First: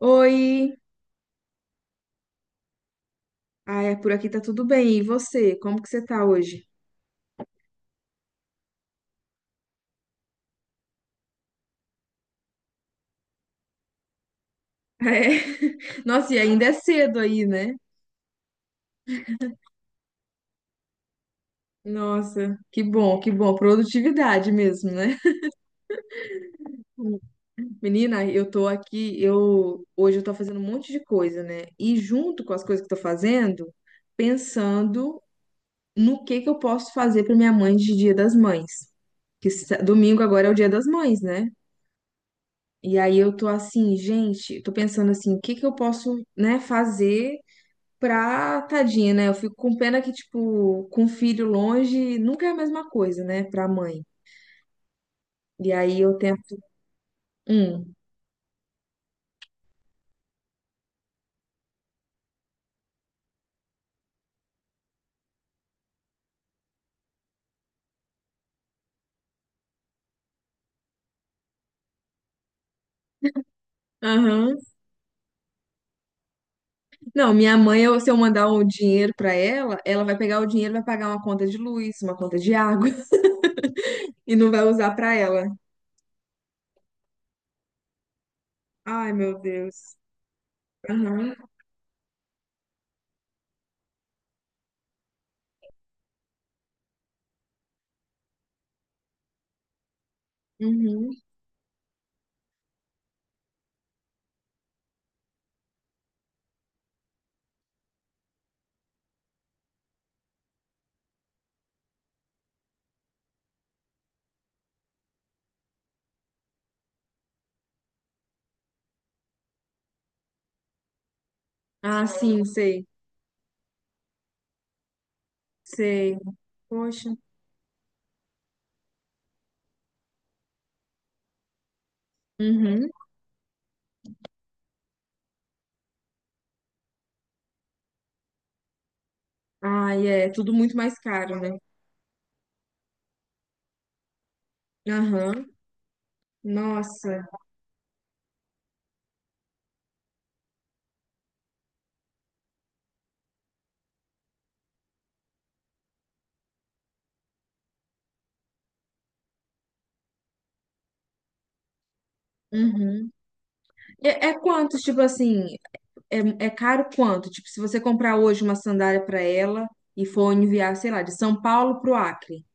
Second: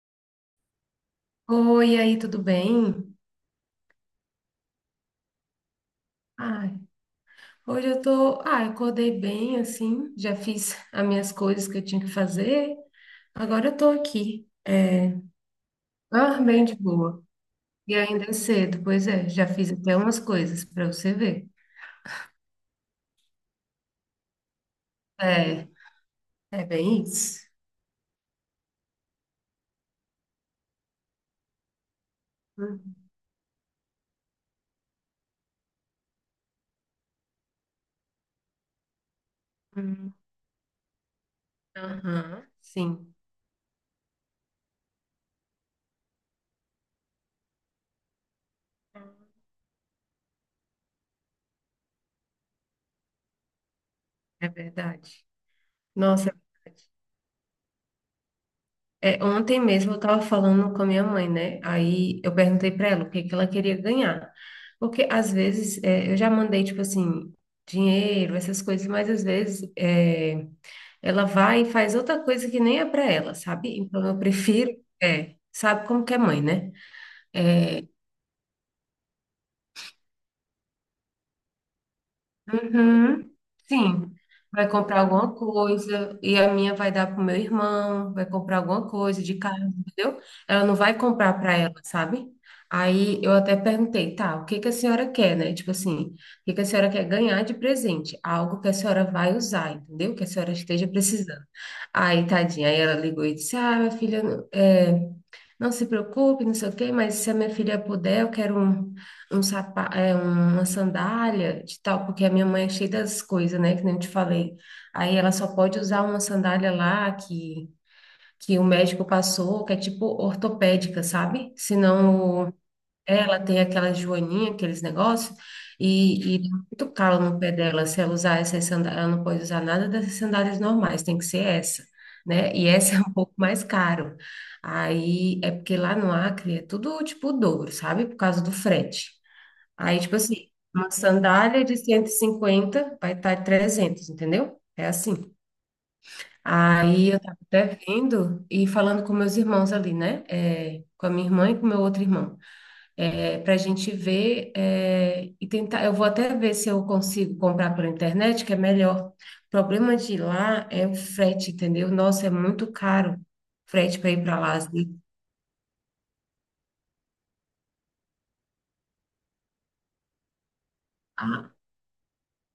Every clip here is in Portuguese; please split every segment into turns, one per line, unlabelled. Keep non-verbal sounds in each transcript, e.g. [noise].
Oi!
Oi, e aí, tudo bem?
Ai, é, por aqui tá tudo bem. E você? Como que você tá hoje?
Ai, hoje eu tô, acordei bem assim, já fiz as minhas coisas que eu tinha que fazer. Agora eu tô aqui.
É. [laughs] Nossa, e
Ah, bem
ainda é
de
cedo
boa.
aí, né?
E ainda é cedo, pois é, já fiz até umas coisas para você ver.
Nossa, que bom, que bom. Produtividade mesmo, né?
É, é. bem isso.
Menina, eu tô aqui, eu hoje eu tô fazendo um monte de coisa, né? E junto com as coisas que eu tô fazendo, pensando no que eu posso fazer pra minha mãe de Dia das Mães.
Uhum.
Domingo agora é o Dia das Mães, né?
Aham,
E
sim,
aí eu tô assim, gente, tô pensando assim, o que que eu posso, né, fazer pra tadinha, né? Eu fico com pena que, tipo, com filho longe nunca é a mesma coisa, né, pra mãe.
é verdade.
E aí eu
Nossa, é
tento.
verdade.
Hum.
É, ontem mesmo eu estava falando com a minha mãe, né? Aí eu perguntei para ela o que que ela queria ganhar. Porque às vezes é, eu já mandei, tipo assim, dinheiro, essas coisas, mas às vezes é, ela vai e faz outra coisa que nem é para ela, sabe? Então eu
Aham.
prefiro, é, sabe como que é mãe, né?
Não, minha mãe, se eu mandar um dinheiro pra ela, ela vai pegar o dinheiro, e vai pagar uma conta de luz, uma conta de água [laughs]
Uhum, sim,
e não vai
vai
usar
comprar
pra
alguma
ela.
coisa e a minha vai dar pro meu irmão, vai comprar alguma
Ai,
coisa de
meu
casa,
Deus.
entendeu? Ela não vai
Aham.
comprar para ela, sabe? Aí eu até perguntei, tá, o que que a senhora quer, né? Tipo assim, o que que a senhora quer ganhar de presente? Algo que a senhora vai usar, entendeu? Que a senhora esteja
Uhum.
precisando. Aí, tadinha, aí ela ligou e disse, ah, minha filha, é, não se preocupe, não sei o quê, mas se a minha filha puder, eu quero uma sandália de tal, porque a minha mãe é cheia das coisas, né, que nem eu te falei. Aí ela só pode usar uma sandália lá que o médico passou, que é tipo ortopédica, sabe?
Ah, sim, sei.
Ela tem aquela joaninha, aqueles negócios,
Sei.
e dá muito
Poxa.
calo no pé dela. Se ela usar essas sandálias, ela não pode usar nada dessas sandálias normais, tem que ser essa. Né? E
Uhum.
essa [laughs] é um pouco mais caro. Aí é porque lá no Acre é tudo tipo o dobro, sabe? Por causa do frete. Aí,
Ai,
tipo
é
assim,
tudo muito
uma
mais caro, né?
sandália de 150 vai estar 300, entendeu? É assim.
Aham.
Aí eu
Nossa.
tava até vendo e falando com meus irmãos ali, né? É, com a minha irmã e com meu outro irmão. É, pra gente ver e tentar. Eu vou até ver se eu consigo comprar pela internet, que é melhor. O problema de lá é o frete, entendeu? Nossa, é muito
Uhum.
caro o frete para ir
É,
para lá.
quantos, tipo
Assim.
assim, é, é caro quanto? Tipo, se você comprar hoje uma sandália para ela e for enviar, sei lá, de São
Ah,
Paulo pro Acre,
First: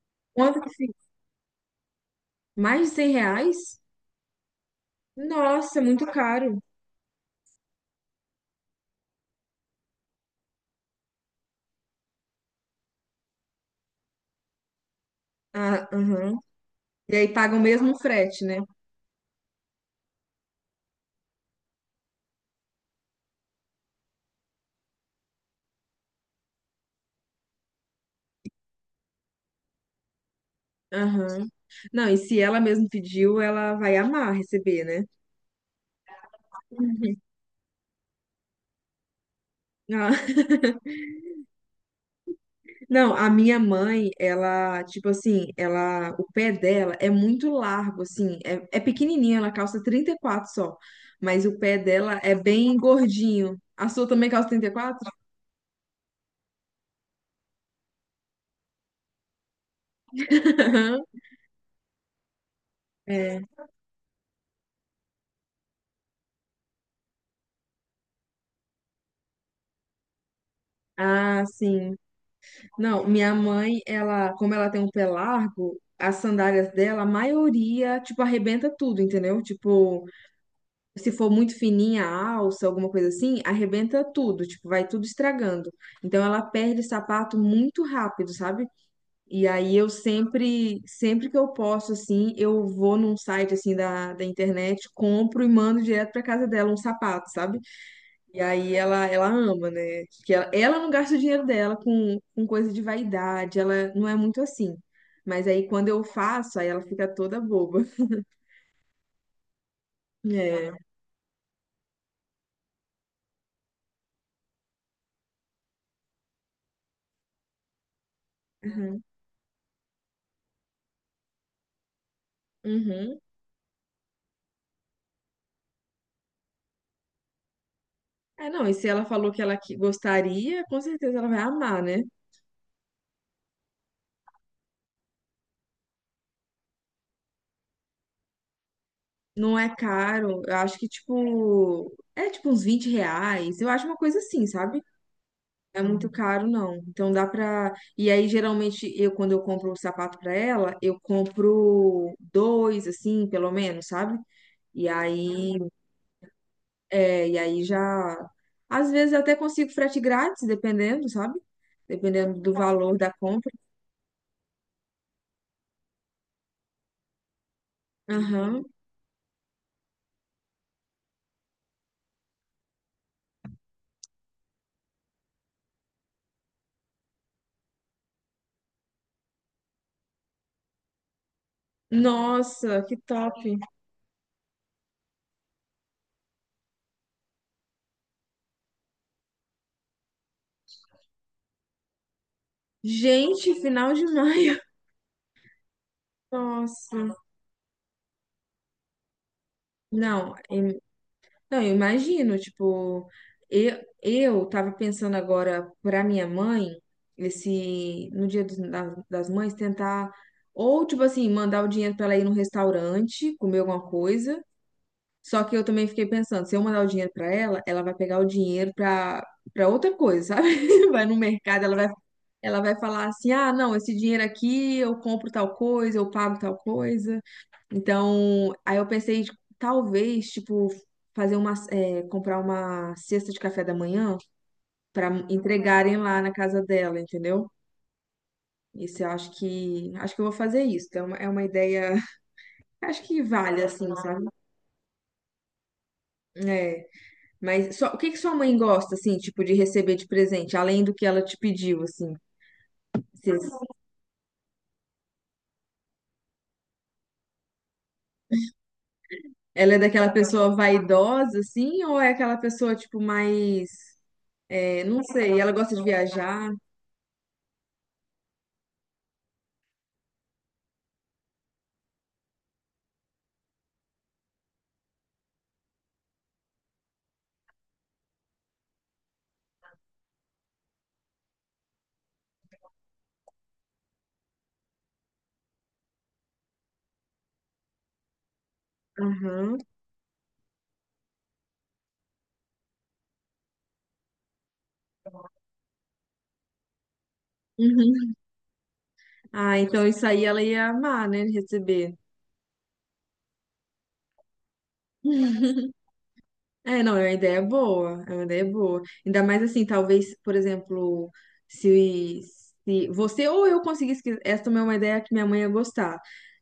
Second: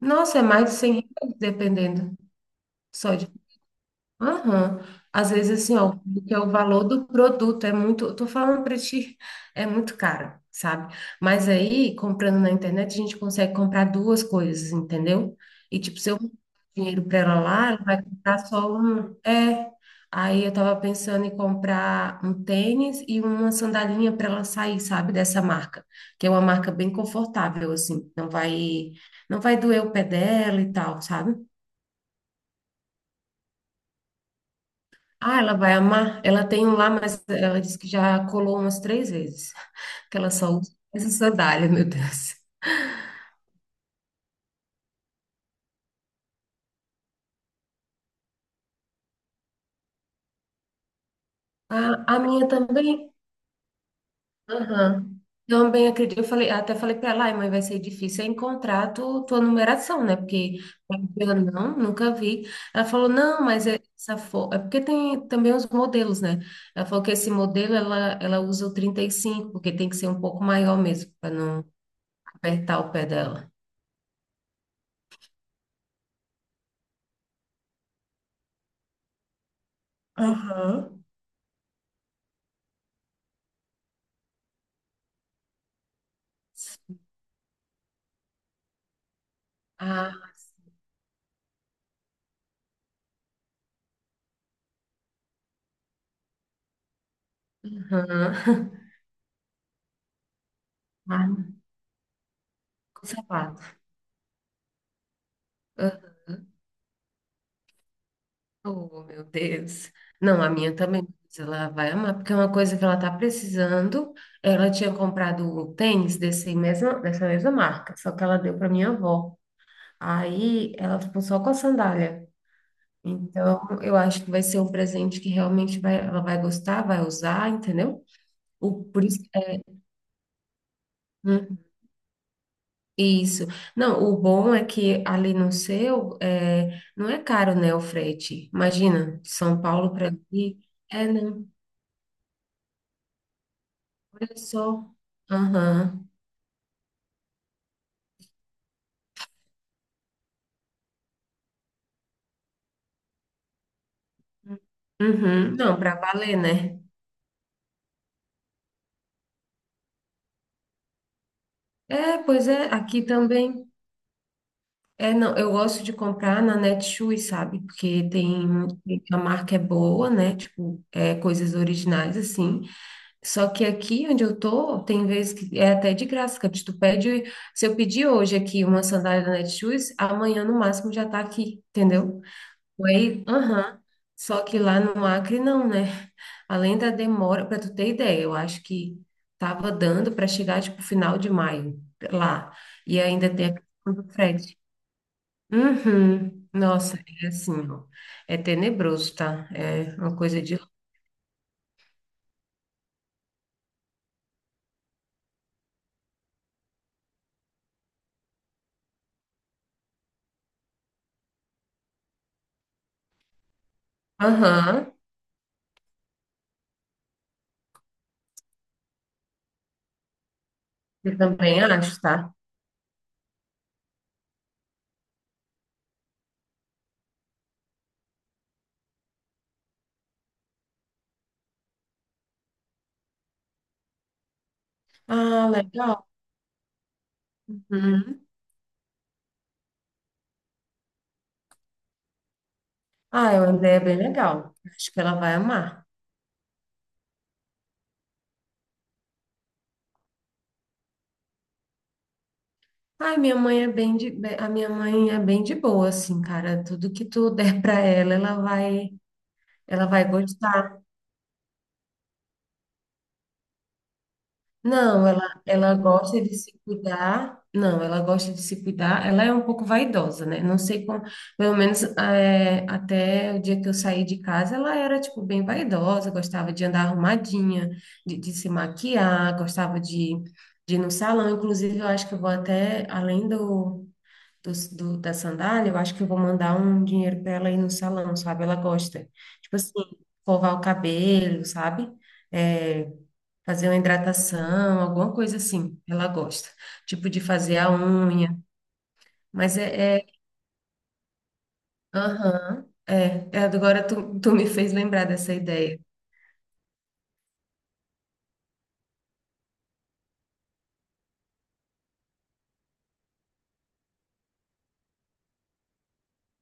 nossa, é
quanto
mais
que
de 100
fica?
reais, dependendo.
Mais de 100
Só de.
reais?
Aham. Às vezes, assim,
Nossa, é
ó,
muito
porque o
caro.
valor do produto é muito, eu tô falando para ti, é muito caro, sabe? Mas aí, comprando na internet, a gente consegue comprar duas coisas, entendeu? E,
Ah,
tipo, se eu mandar
aham.
dinheiro
E
para
aí
ela
paga o
lá, ela
mesmo
vai comprar
frete, né?
só um. É. Aí eu tava pensando em comprar um tênis e uma sandalinha para ela sair, sabe, dessa marca, que é uma marca bem confortável, assim, não vai doer o pé dela e tal, sabe?
Aham. Não, e se ela mesmo pediu, ela vai amar receber, né?
Ah, ela vai amar. Ela tem um lá, mas ela disse que já colou umas 3 vezes. [laughs]
Ah,
Que ela só usa essa sandália, meu Deus.
não, a minha mãe, ela, tipo assim, ela, o pé dela é muito largo, assim, é pequenininha, ela calça 34 só, mas o pé
A,
dela
a
é
minha
bem
também.
gordinho. A sua também calça 34?
Aham. Também acredito. Eu falei, até falei para ela, ai, mãe, vai ser difícil é encontrar tua numeração, né? Porque
[laughs]
eu não, nunca vi. Ela falou, não,
É.
mas é essa é porque tem também os modelos, né? Ela falou que esse modelo ela, usa o 35, porque tem que ser um pouco maior mesmo, para
Ah,
não
sim.
apertar o
Não,
pé
minha
dela.
mãe, ela, como ela tem um pé largo, as sandálias dela, a maioria, tipo, arrebenta tudo, entendeu? Tipo,
Aham.
se for muito fininha a alça, alguma coisa assim, arrebenta tudo, tipo, vai tudo estragando. Então ela perde sapato muito rápido, sabe? E aí eu sempre, sempre que eu posso, assim, eu vou num site, assim, da internet, compro e mando direto pra casa dela um sapato, sabe? E
Aham.
aí
[laughs]
ela ama, né? Que ela não gasta o
Ah,
dinheiro dela com coisa de vaidade,
conservado.
ela não é muito assim. Mas aí quando eu
Ah,
faço, aí ela fica toda boba.
oh, meu Deus.
[laughs]
Não, a
É.
minha também, mas ela vai amar, porque é uma coisa que ela tá precisando. Ela tinha comprado um tênis dessa mesma marca, só que ela deu para minha
Uhum.
avó. Aí ela ficou só com a sandália.
Uhum.
Então, eu acho que vai ser um presente que realmente vai, ela vai gostar, vai usar, entendeu?
É, não, e
O,
se
por
ela
isso.
falou que ela gostaria, com certeza ela vai amar, né?
Isso. Não, o bom é que ali no seu, é, não é caro, né, o frete. Imagina, de
Não
São
é
Paulo para
caro, eu
aqui.
acho que,
É, não.
tipo, é tipo uns R$ 20, eu acho uma coisa
Olha
assim, sabe?
só.
Não, é muito,
Aham.
uhum, caro, não. Então dá pra. E aí, geralmente, eu, quando eu compro o sapato pra ela, eu compro dois, assim, pelo menos, sabe? E
Uhum.
aí,
Não, para valer, né?
e aí já. Às vezes eu até consigo frete grátis, dependendo, sabe?
É,
Dependendo
pois
do
é,
valor
aqui
da compra.
também. É, não, eu gosto de comprar na Netshoes, sabe? Porque tem,
Aham.
a marca é boa, né? Tipo, é, coisas originais, assim. Só que aqui onde eu tô, tem vezes que é até de graça, que tu pede, se eu pedir hoje aqui uma sandália da Netshoes, amanhã no máximo já tá aqui, entendeu?
Nossa, que
Aí,
top!
aham. Só que lá no Acre não, né? Além da demora, para tu ter ideia, eu acho que tava dando para chegar tipo final de maio lá. E ainda tem
Gente,
a
final
questão
de
do frete.
maio. [laughs]
Uhum. Nossa,
Nossa.
é assim, ó. É tenebroso, tá? É uma
Não,
coisa de.
não, eu imagino, tipo, eu tava pensando agora pra minha mãe, esse, no dia das mães, tentar, ou, tipo assim, mandar o dinheiro pra ela ir num restaurante, comer alguma coisa.
Aham.
Só que eu também fiquei pensando, se eu mandar o dinheiro pra ela, ela vai pegar o dinheiro pra outra coisa, sabe? [laughs] Vai no
Eu também
mercado, ela vai,
acho, tá?
ela vai falar assim, ah, não, esse dinheiro aqui eu compro tal coisa, eu pago tal coisa. Então, aí eu pensei, tipo, talvez, tipo, comprar uma cesta de café da manhã para
Ah,
entregarem
legal.
lá na casa dela, entendeu?
Uhum.
Isso eu acho que eu vou fazer isso. Então, é uma ideia, [laughs] acho que
Ah, é uma
vale,
ideia
assim,
bem
sabe?
legal. Acho que ela vai amar.
É. Mas só, o que que sua mãe gosta, assim, tipo, de receber de presente, além do que ela te pediu, assim?
Ai, minha
Cês-
mãe é a minha mãe é bem de boa, assim, cara. Tudo que tu der pra ela,
Ela é
ela
daquela
vai
pessoa
gostar.
vaidosa, assim, ou é aquela pessoa, tipo, mais, não
Não, ela,
sei, ela
ela
gosta de
gosta de
viajar?
se cuidar. Não, ela gosta de se cuidar. Ela é um pouco vaidosa, né? Não sei como, pelo menos é, até o dia que eu saí de casa, ela era, tipo, bem vaidosa, gostava de andar arrumadinha, de se maquiar, gostava de ir no salão. Inclusive, eu acho que eu vou até além do da sandália, eu acho que eu vou mandar um dinheiro para ela ir no salão, sabe? Ela gosta. Tipo
Aham.
assim, escovar o cabelo, sabe? É, fazer uma hidratação, alguma coisa assim. Ela gosta. Tipo de fazer a
Uhum.
unha. Mas
Ah, então
é.
isso aí ela ia amar, né? Receber.
Aham. Agora tu me fez lembrar dessa ideia.
É, não, é uma ideia boa, é uma ideia boa. Ainda mais assim, talvez, por exemplo, se, se você ou eu conseguisse, essa também é uma ideia que minha mãe ia gostar.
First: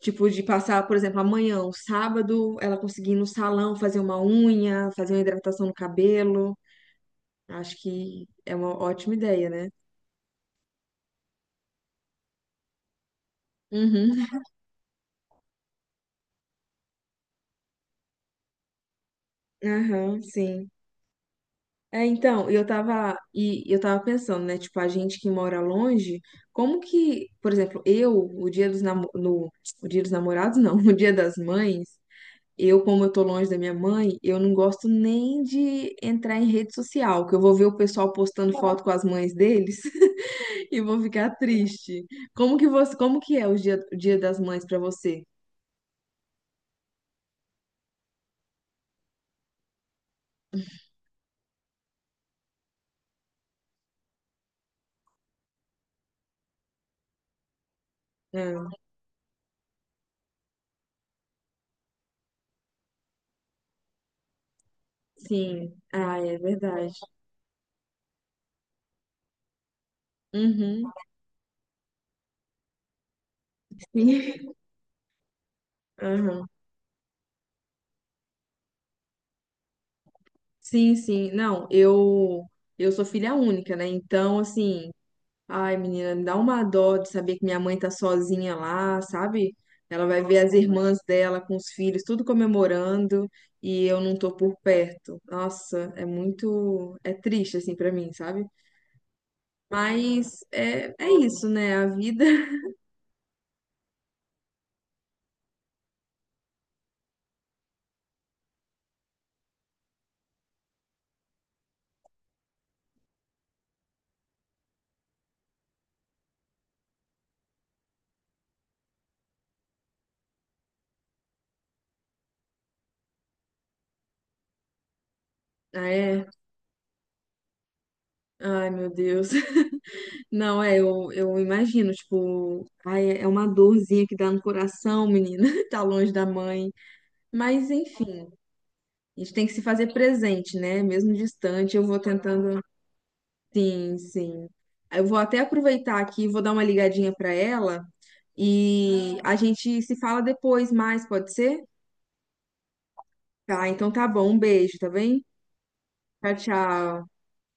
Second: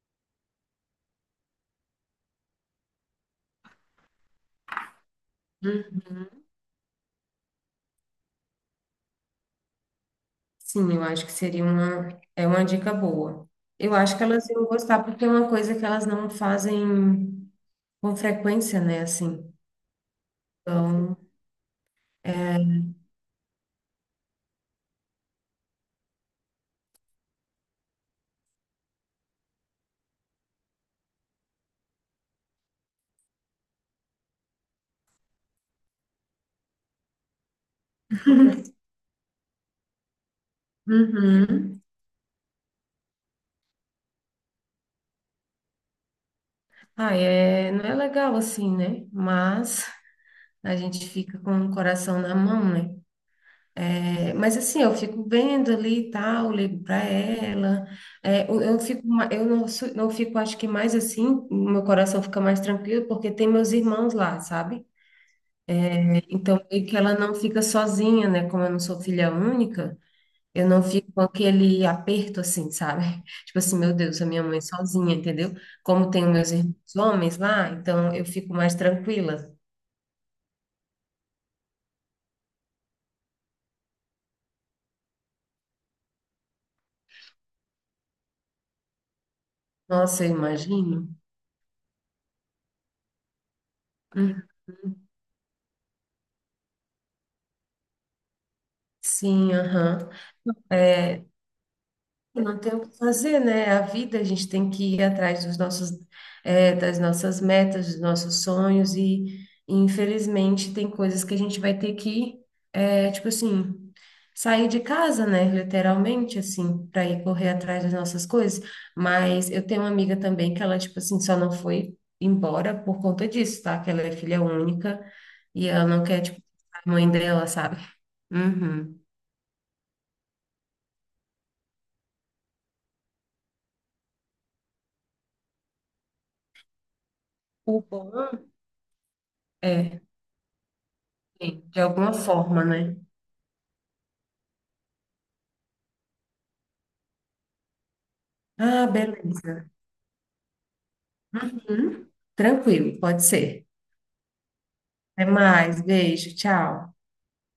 Tipo, de passar, por exemplo, amanhã, um sábado, ela conseguir ir no salão, fazer uma unha, fazer uma hidratação no
Hum,
cabelo. Acho que é uma ótima ideia, né?
Sim, eu acho que seria é uma dica boa. Eu acho que
Uhum.
elas iam gostar, porque é uma coisa que elas não fazem com frequência, né? Assim.
Aham, sim.
Então,
É, então, eu tava pensando, né, tipo, a gente que mora longe, como que, por exemplo, eu, o dia dos no, o dia dos namorados, não, [laughs] o dia das mães, eu, como eu tô longe da minha mãe, eu não gosto nem de entrar em rede social, que eu vou ver o pessoal postando foto com as mães deles [laughs] e eu vou ficar
uhum.
triste. Como que é o dia das mães pra você?
Ah, é, não é legal assim, né? Mas a gente fica com o coração na mão, né? É, mas assim, eu fico vendo ali e tal, ligo para ela. É, eu,
Ah,
eu fico, eu não, não fico, acho que mais assim, meu coração fica mais tranquilo porque tem meus irmãos lá, sabe?
sim, ah, é
Então, meio
verdade.
que ela não fica sozinha, né? Como eu não sou filha única. Eu não
Uhum,
fico com aquele aperto assim, sabe? [laughs] Tipo assim, meu Deus, a minha
sim,
mãe sozinha, entendeu? Como tenho meus
[laughs]
irmãos homens lá, então eu fico mais tranquila.
sim, sim. Não, eu sou filha única, né? Então, assim, ai, menina, me dá uma dó de saber que minha mãe tá sozinha lá, sabe? Ela vai
Nossa, eu
ver as irmãs
imagino.
dela com os filhos, tudo comemorando, e eu não tô
Hum,
por perto. Nossa, é triste assim pra mim, sabe?
Sim, aham.
Mas é
É,
isso, né? A vida.
não
[laughs]
tem o que fazer, né? A vida, a gente tem que ir atrás dos nossos, das nossas metas, dos nossos sonhos, infelizmente tem coisas que a gente vai ter que, tipo assim, sair de casa, né? Literalmente, assim, para ir correr atrás das nossas coisas. Mas eu tenho uma amiga também que ela, tipo assim, só não foi embora por conta disso, tá? Que ela é filha única e ela
Ah,
não quer,
é.
tipo, a mãe dela, sabe?
Ai, meu
Uhum.
Deus. [laughs] Não, eu imagino, tipo, ai, é uma dorzinha que dá no coração, menina, [laughs] tá longe da mãe. Mas,
O bom
enfim, a gente tem que se fazer
é,
presente, né? Mesmo
sim,
distante,
de
eu vou
alguma
tentando.
forma, né?
Sim, sim. Eu vou até aproveitar aqui, vou dar uma ligadinha para ela
Ah,
e a
beleza.
gente se fala depois mais, pode ser?
Uhum. Tranquilo, pode ser.
Tá, então tá bom. Um beijo, tá bem?
Até mais, beijo,
Tchau,
tchau.
tchau.